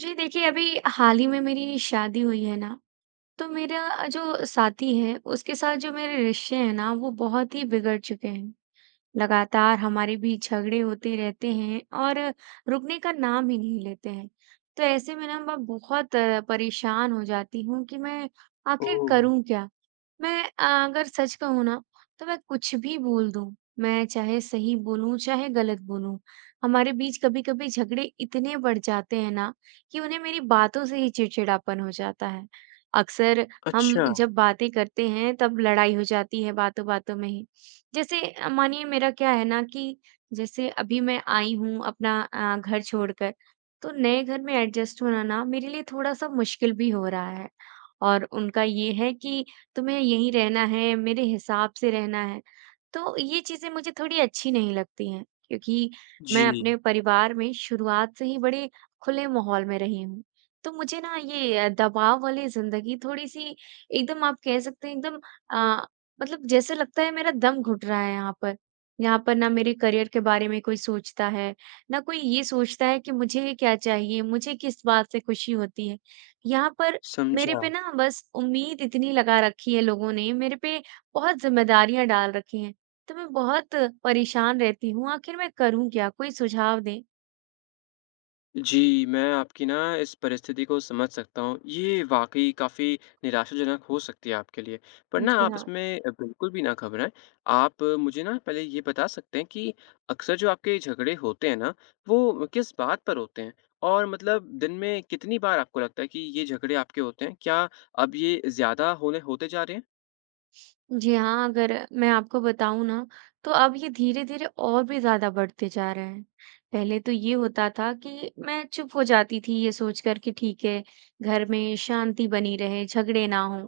जी देखिए, अभी हाल ही में मेरी शादी हुई है ना, तो मेरा जो साथी है उसके साथ जो मेरे रिश्ते हैं ना वो बहुत ही बिगड़ चुके हैं। लगातार हमारे बीच झगड़े होते रहते हैं और रुकने का नाम ही नहीं लेते हैं। तो ऐसे में ना मैं बहुत परेशान हो जाती हूँ कि मैं आखिर ओह! करूँ क्या? मैं अगर सच कहूँ ना तो मैं कुछ भी बोल दूँ, मैं चाहे सही बोलूँ चाहे गलत बोलूँ। हमारे बीच कभी-कभी झगड़े इतने बढ़ जाते हैं ना कि उन्हें मेरी बातों से ही चिड़चिड़ापन हो जाता है। अक्सर हम अच्छा। जब बातें करते हैं तब लड़ाई हो जाती है बातों-बातों में ही। जैसे मानिए मेरा क्या है ना कि जैसे अभी मैं आई हूँ अपना घर छोड़कर, तो नए घर में एडजस्ट होना ना मेरे लिए थोड़ा-सा मुश्किल भी हो रहा है। और उनका ये है कि तुम्हें यहीं रहना है, मेरे हिसाब से रहना है, तो ये चीज़ें मुझे थोड़ी अच्छी नहीं लगती हैं क्योंकि मैं जी, अपने परिवार में शुरुआत से ही बड़े खुले माहौल में रही हूँ। तो मुझे ना ये दबाव वाली ज़िंदगी थोड़ी-सी एकदम आप कह सकते हैं एकदम अ, मतलब जैसे लगता है मेरा दम घुट रहा है यहाँ पर। यहाँ पर ना मेरे करियर के बारे में कोई सोचता है, ना कोई ये सोचता है कि मुझे क्या चाहिए, मुझे किस बात से खुशी होती है। यहाँ पर मेरे समझा। पे ना बस उम्मीद इतनी लगा रखी है लोगों ने, मेरे पे बहुत ज़िम्मेदारियाँ डाल रखी हैं, तो मैं बहुत परेशान रहती हूँ, आखिर मैं करूँ क्या? कोई सुझाव दें। जी, मैं आपकी ना इस परिस्थिति को समझ सकता हूँ। ये वाक़ई काफ़ी निराशाजनक हो सकती है आपके लिए। पर ना जी आप हाँ। इसमें बिल्कुल भी ना घबराएँ। आप मुझे ना पहले ये बता सकते हैं कि अक्सर जो आपके झगड़े होते हैं ना, वो किस बात पर होते हैं? और मतलब दिन में कितनी बार आपको लगता है कि ये झगड़े आपके होते हैं? क्या अब ये ज़्यादा होने होते जा रहे हैं? जी हाँ, अगर मैं आपको बताऊँ ना, तो अब ये धीरे-धीरे और भी ज़्यादा बढ़ते जा रहे हैं। पहले तो ये होता था कि मैं चुप हो जाती थी ये सोचकर कि ठीक है, घर में शांति बनी रहे, झगड़े ना हों।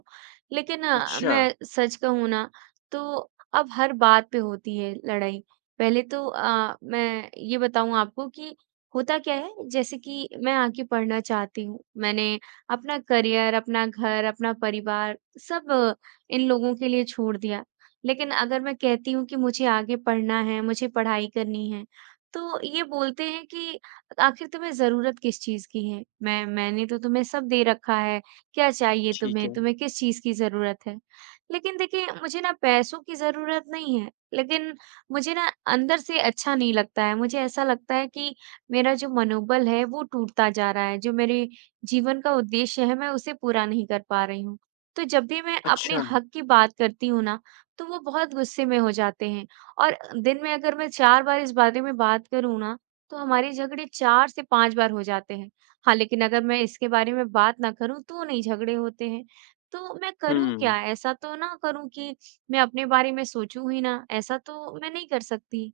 लेकिन अच्छा, मैं सच कहूँ ना, तो अब हर बात पे होती है लड़ाई। पहले तो मैं ये बताऊँ आपको कि होता क्या है, जैसे कि मैं आगे पढ़ना चाहती हूँ। मैंने अपना करियर, अपना घर, अपना परिवार सब इन लोगों के लिए छोड़ दिया। लेकिन अगर मैं कहती हूँ कि मुझे आगे पढ़ना है, मुझे पढ़ाई करनी है, तो ये बोलते हैं कि आखिर तुम्हें ज़रूरत किस चीज़ की है? मैंने तो तुम्हें सब दे रखा है, क्या चाहिए ठीक तुम्हें? है। तुम्हें किस चीज़ की ज़रूरत है? लेकिन देखिए, मुझे ना पैसों की ज़रूरत नहीं है, लेकिन मुझे ना अंदर से अच्छा नहीं लगता है। मुझे ऐसा लगता है कि मेरा जो मनोबल है, वो टूटता जा रहा है, जो मेरे जीवन का उद्देश्य है, मैं उसे पूरा नहीं कर पा रही हूँ। तो जब भी मैं अपने अच्छा, हक की बात करती हूँ ना, तो वो बहुत गुस्से में हो जाते हैं और दिन में अगर मैं 4 बार इस बारे में बात करूँ ना, तो हमारे झगड़े 4 से 5 बार हो जाते हैं। हाँ, लेकिन अगर मैं इसके बारे में बात ना करूँ, तो नहीं झगड़े होते हैं। तो मैं करूँ क्या? हुँ। ऐसा तो ना करूँ कि मैं अपने बारे में सोचूँ ही ना, ऐसा तो मैं नहीं कर सकती।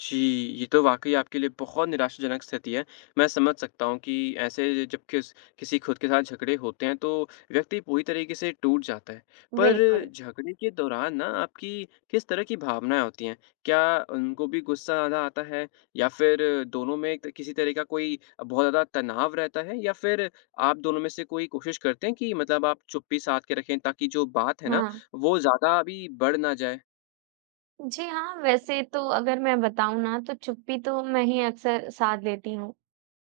जी, ये तो वाक़ई आपके लिए बहुत निराशाजनक स्थिति है। मैं समझ सकता हूँ कि ऐसे जब किसी खुद के साथ झगड़े होते हैं, तो व्यक्ति पूरी तरीके से टूट जाता है। पर बिल्कुल। झगड़े के दौरान ना आपकी किस तरह की भावनाएँ होती हैं? क्या उनको भी गुस्सा ज़्यादा आता है या फिर दोनों में त किसी तरह का कोई बहुत ज़्यादा तनाव रहता है? या फिर आप दोनों में से कोई कोशिश करते हैं कि मतलब आप चुप्पी साध के रखें ताकि जो बात है ना, हाँ। वो ज़्यादा अभी बढ़ ना जाए? जी हाँ, वैसे तो अगर मैं बताऊँ ना, तो चुप्पी तो मैं ही अक्सर साध लेती हूँ।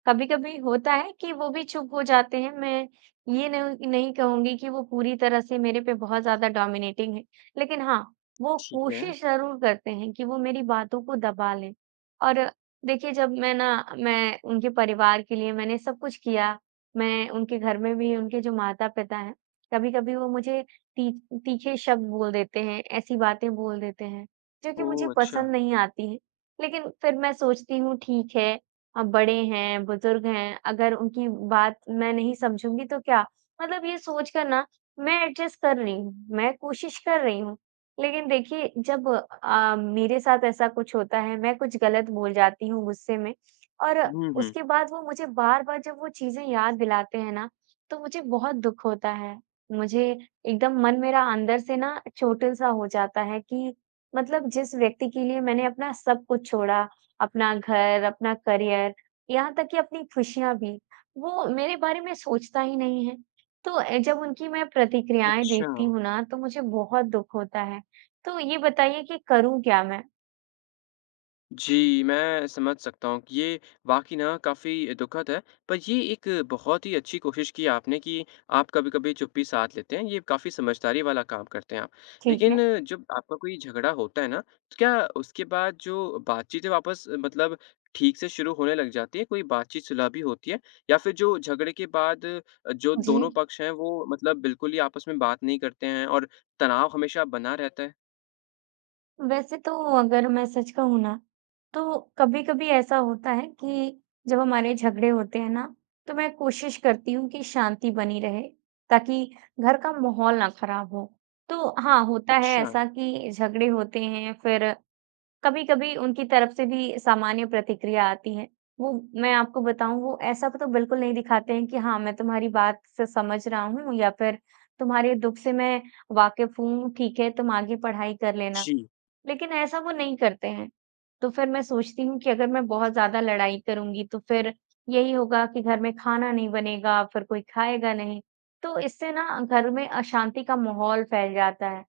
कभी-कभी होता है कि वो भी चुप हो जाते हैं। मैं ये नहीं नहीं कहूँगी कि वो पूरी तरह से मेरे पे बहुत ज़्यादा डोमिनेटिंग हैं। लेकिन हाँ, वो ठीक है। कोशिश ज़रूर करते हैं कि वो मेरी बातों को दबा लें। और देखिए जब मैं उनके परिवार के लिए मैंने सब कुछ किया, मैं उनके घर में भी उनके जो माता-पिता हैं, कभी-कभी वो मुझे ती तीखे शब्द बोल देते हैं, ऐसी बातें बोल देते हैं, जो कि मुझे ओह! अच्छा। पसंद नहीं आती हैं। लेकिन फिर मैं सोचती हूँ ठीक है बड़े हैं, बुजुर्ग हैं, अगर उनकी बात मैं नहीं समझूँगी तो क्या? मतलब ये सोच कर ना मैं एडजस्ट कर रही हूँ, मैं कोशिश कर रही हूँ। लेकिन देखिए जब मेरे साथ ऐसा कुछ होता है, मैं कुछ गलत बोल जाती हूँ गुस्से में और हुँ, हुँ। उसके बाद वो मुझे बार-बार जब वो चीज़ें याद दिलाते हैं ना, तो मुझे बहुत दुःख होता है। मुझे एकदम मन मेरा अंदर से ना चोटिल-सा हो जाता है कि मतलब जिस व्यक्ति के लिए मैंने अपना सब कुछ छोड़ा अपना घर, अपना करियर, यहाँ तक कि अपनी खुशियाँ भी, वो मेरे बारे में सोचता ही नहीं है। तो जब उनकी मैं प्रतिक्रियाएँ अच्छा। देखती हूँ ना, तो मुझे बहुत दुःख होता है। तो ये बताइए कि करूँ क्या मैं? जी, मैं समझ सकता हूँ कि ये वाक़ई ना काफ़ी दुखद है, पर ये एक बहुत ही अच्छी कोशिश की आपने कि आप कभी-कभी चुप्पी साध लेते हैं, ये काफ़ी समझदारी वाला काम करते हैं आप। ठीक लेकिन है। जब आपका कोई झगड़ा होता है ना, तो क्या उसके बाद जो बातचीत है वापस मतलब ठीक से शुरू होने लग जाती है? कोई बातचीत सुलह भी होती है? या फिर जो झगड़े के बाद जो जी। दोनों पक्ष हैं वो मतलब बिल्कुल ही आपस में बात नहीं करते हैं और तनाव हमेशा बना रहता है? वैसे तो अगर मैं सच कहूँ ना, तो कभी-कभी ऐसा होता है कि जब हमारे झगड़े होते हैं ना, तो मैं कोशिश करती हूँ कि शांति बनी रहे, ताकि घर का माहौल ना खराब हो। तो हाँ, होता है अच्छा, ऐसा कि झगड़े होते हैं, फिर कभी-कभी उनकी तरफ से भी सामान्य प्रतिक्रिया आती है। वो मैं आपको बताऊँ, वो ऐसा तो बिल्कुल नहीं दिखाते हैं कि हाँ, मैं तुम्हारी बात से समझ रहा हूँ या फिर तुम्हारे दुःख से मैं वाकिफ़ हूँ, ठीक है, तुम आगे पढ़ाई कर लेना। जी। लेकिन ऐसा वो नहीं करते हैं। तो फिर मैं सोचती हूँ कि अगर मैं बहुत ज़्यादा लड़ाई करूँगी तो फिर यही होगा कि घर में खाना नहीं बनेगा, फिर कोई खाएगा नहीं। तो इससे ना घर में अशांति का माहौल फैल जाता है।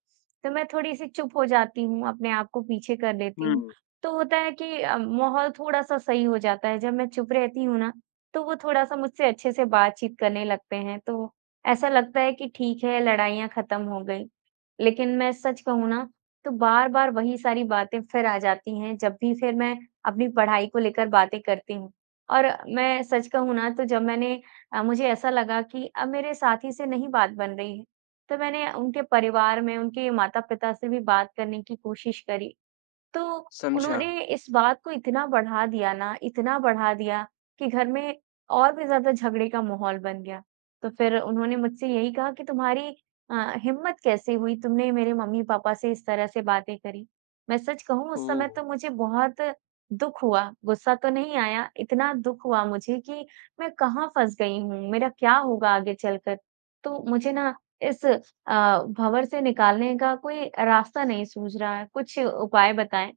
तो मैं थोड़ी-सी चुप हो जाती हूँ, अपने आप को पीछे कर लेती हूँ। हुँ। तो होता है कि माहौल थोड़ा-सा सही हो जाता है। जब मैं चुप रहती हूँ ना, तो वो थोड़ा-सा मुझसे अच्छे से बातचीत करने लगते हैं। तो ऐसा लगता है कि ठीक है, लड़ाइयाँ खत्म हो गई। लेकिन मैं सच कहूँ ना तो बार-बार वही सारी बातें फिर आ जाती हैं, जब भी फिर मैं अपनी पढ़ाई को लेकर बातें करती हूँ। और मैं सच कहूँ ना तो जब मैंने मुझे ऐसा लगा कि अब मेरे साथी से नहीं बात बन रही है, तो मैंने उनके परिवार में, उनके माता-पिता से भी बात करने की कोशिश करी। तो समझा। उन्होंने इस बात को इतना बढ़ा दिया ना, इतना बढ़ा दिया कि घर में और भी ज़्यादा झगड़े का माहौल बन गया। तो फिर उन्होंने मुझसे यही कहा कि तुम्हारी हिम्मत कैसे हुई? तुमने मेरे मम्मी-पापा से इस तरह से बातें करी। मैं सच कहूँ उस ओह! समय तो मुझे बहुत दुःख हुआ, गुस्सा तो नहीं आया, इतना दुःख हुआ मुझे कि मैं कहाँ फँस गई हूँ? मेरा क्या होगा आगे चलकर? तो मुझे ना इस भंवर से निकालने का कोई रास्ता नहीं सूझ रहा है, कुछ उपाय बताएँ?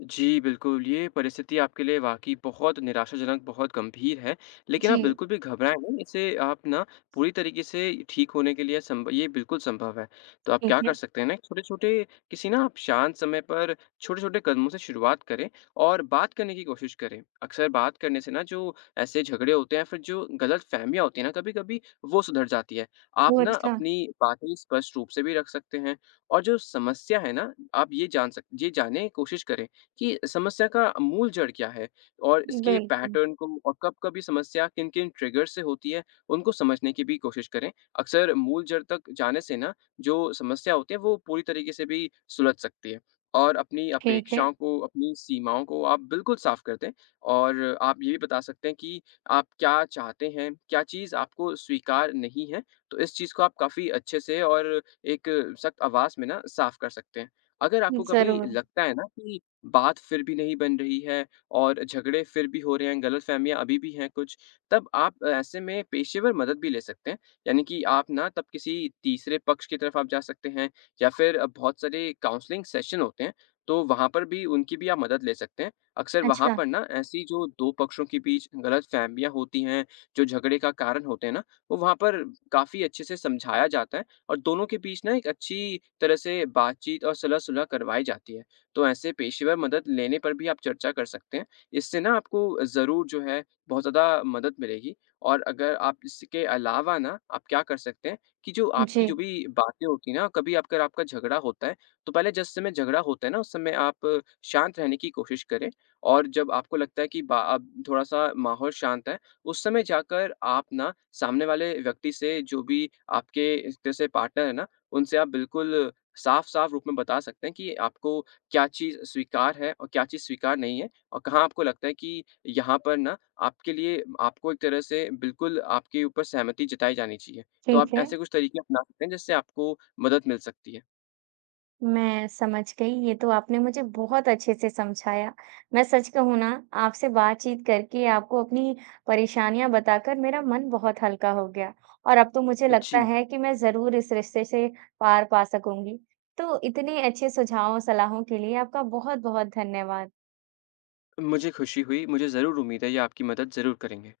जी, बिल्कुल, ये परिस्थिति आपके लिए वाक़ई बहुत निराशाजनक, बहुत गंभीर है, लेकिन आप जी, बिल्कुल भी घबराएँ नहीं, इसे आप ना पूरी तरीके से ठीक होने के लिए संभ ये बिल्कुल संभव है। तो आप क्या ठीक कर है। सकते हैं ना, छोटे-छोटे किसी ना आप शांत समय पर छोटे-छोटे कदमों से शुरुआत करें और बात करने की कोशिश करें। अक्सर बात करने से ना जो ऐसे झगड़े होते हैं, फिर जो गलतफ़हमियाँ होती हैं ना, कभी-कभी वो सुधर जाती है। आप वो ना अच्छा अपनी बातें स्पष्ट रूप से भी रख सकते हैं और जो समस्या है ना, आप ये जानने की कोशिश करें कि समस्या का मूल जड़ क्या है? और इसके बिल्कुल, पैटर्न को और कब कभी समस्या किन-किन ट्रिगर से होती है, उनको समझने की भी कोशिश करें। अक्सर मूल जड़ तक जाने से ना, जो समस्या होती है, वो पूरी तरीके से भी सुलझ सकती है। और अपनी ठीक है, अपेक्षाओं को, अपनी सीमाओं को आप बिल्कुल साफ़ कर दें और आप ये भी बता सकते हैं कि आप क्या चाहते हैं, क्या चीज़ आपको स्वीकार नहीं है। तो इस चीज़ को आप काफ़ी अच्छे से और एक सख्त आवाज़ में ना साफ़ कर सकते हैं। अगर आपको कभी ज़रूर। लगता है ना कि बात फिर भी नहीं बन रही है और झगड़े फिर भी हो रहे हैं, गलतफ़हमियाँ अभी भी हैं कुछ, तब आप ऐसे में पेशेवर मदद भी ले सकते हैं। यानी कि आप ना तब किसी तीसरे पक्ष की तरफ आप जा सकते हैं या फिर बहुत सारे काउंसलिंग सेशन होते हैं, तो वहाँ पर भी उनकी भी आप मदद ले सकते हैं। अक्सर वहाँ अच्छा, पर ना ऐसी जो 2 पक्षों के बीच गलतफ़हमियाँ होती हैं, जो झगड़े का कारण होते हैं ना, वो वहाँ पर काफ़ी अच्छे से समझाया जाता है और दोनों के बीच ना एक अच्छी तरह से बातचीत और सलाह-सुलह करवाई जाती है। तो ऐसे पेशेवर मदद लेने पर भी आप चर्चा कर सकते हैं। इससे ना आपको ज़रूर जो है बहुत ज़्यादा मदद मिलेगी और अगर आप इसके अलावा ना आप क्या कर सकते हैं कि जो जी, आपकी जो भी बातें होती हैं ना, कभी अगर आपका झगड़ा होता है, तो पहले जिस समय झगड़ा होता है ना, उस समय आप शांत रहने की कोशिश करें और जब आपको लगता है कि बा अब थोड़ा-सा माहौल शांत है, उस समय जाकर आप ना सामने वाले व्यक्ति से जो भी आपके जैसे पार्टनर है ना, उनसे आप बिल्कुल साफ-साफ रूप में बता सकते हैं कि आपको क्या चीज़ स्वीकार है और क्या चीज़ स्वीकार नहीं है और कहाँ आपको लगता है कि यहाँ पर ना आपके लिए आपको एक तरह से बिल्कुल आपके ऊपर सहमति जताई जानी चाहिए। तो आप ठीक है। ऐसे कुछ तरीके अपना सकते हैं जिससे आपको मदद मिल सकती है। मैं समझ गई, ये तो आपने मुझे बहुत अच्छे से समझाया। मैं सच कहूँ ना, आपसे बातचीत करके, आपको अपनी परेशानियाँ बताकर मेरा मन बहुत हल्का हो गया और अब तो मुझे लगता जी, है कि मैं ज़रूर इस रिश्ते से पार पा सकूँगी। तो इतने अच्छे सुझावों, सलाहों के लिए आपका बहुत-बहुत धन्यवाद। मुझे खुशी हुई। मुझे ज़रूर उम्मीद है ये आपकी मदद ज़रूर करेंगे।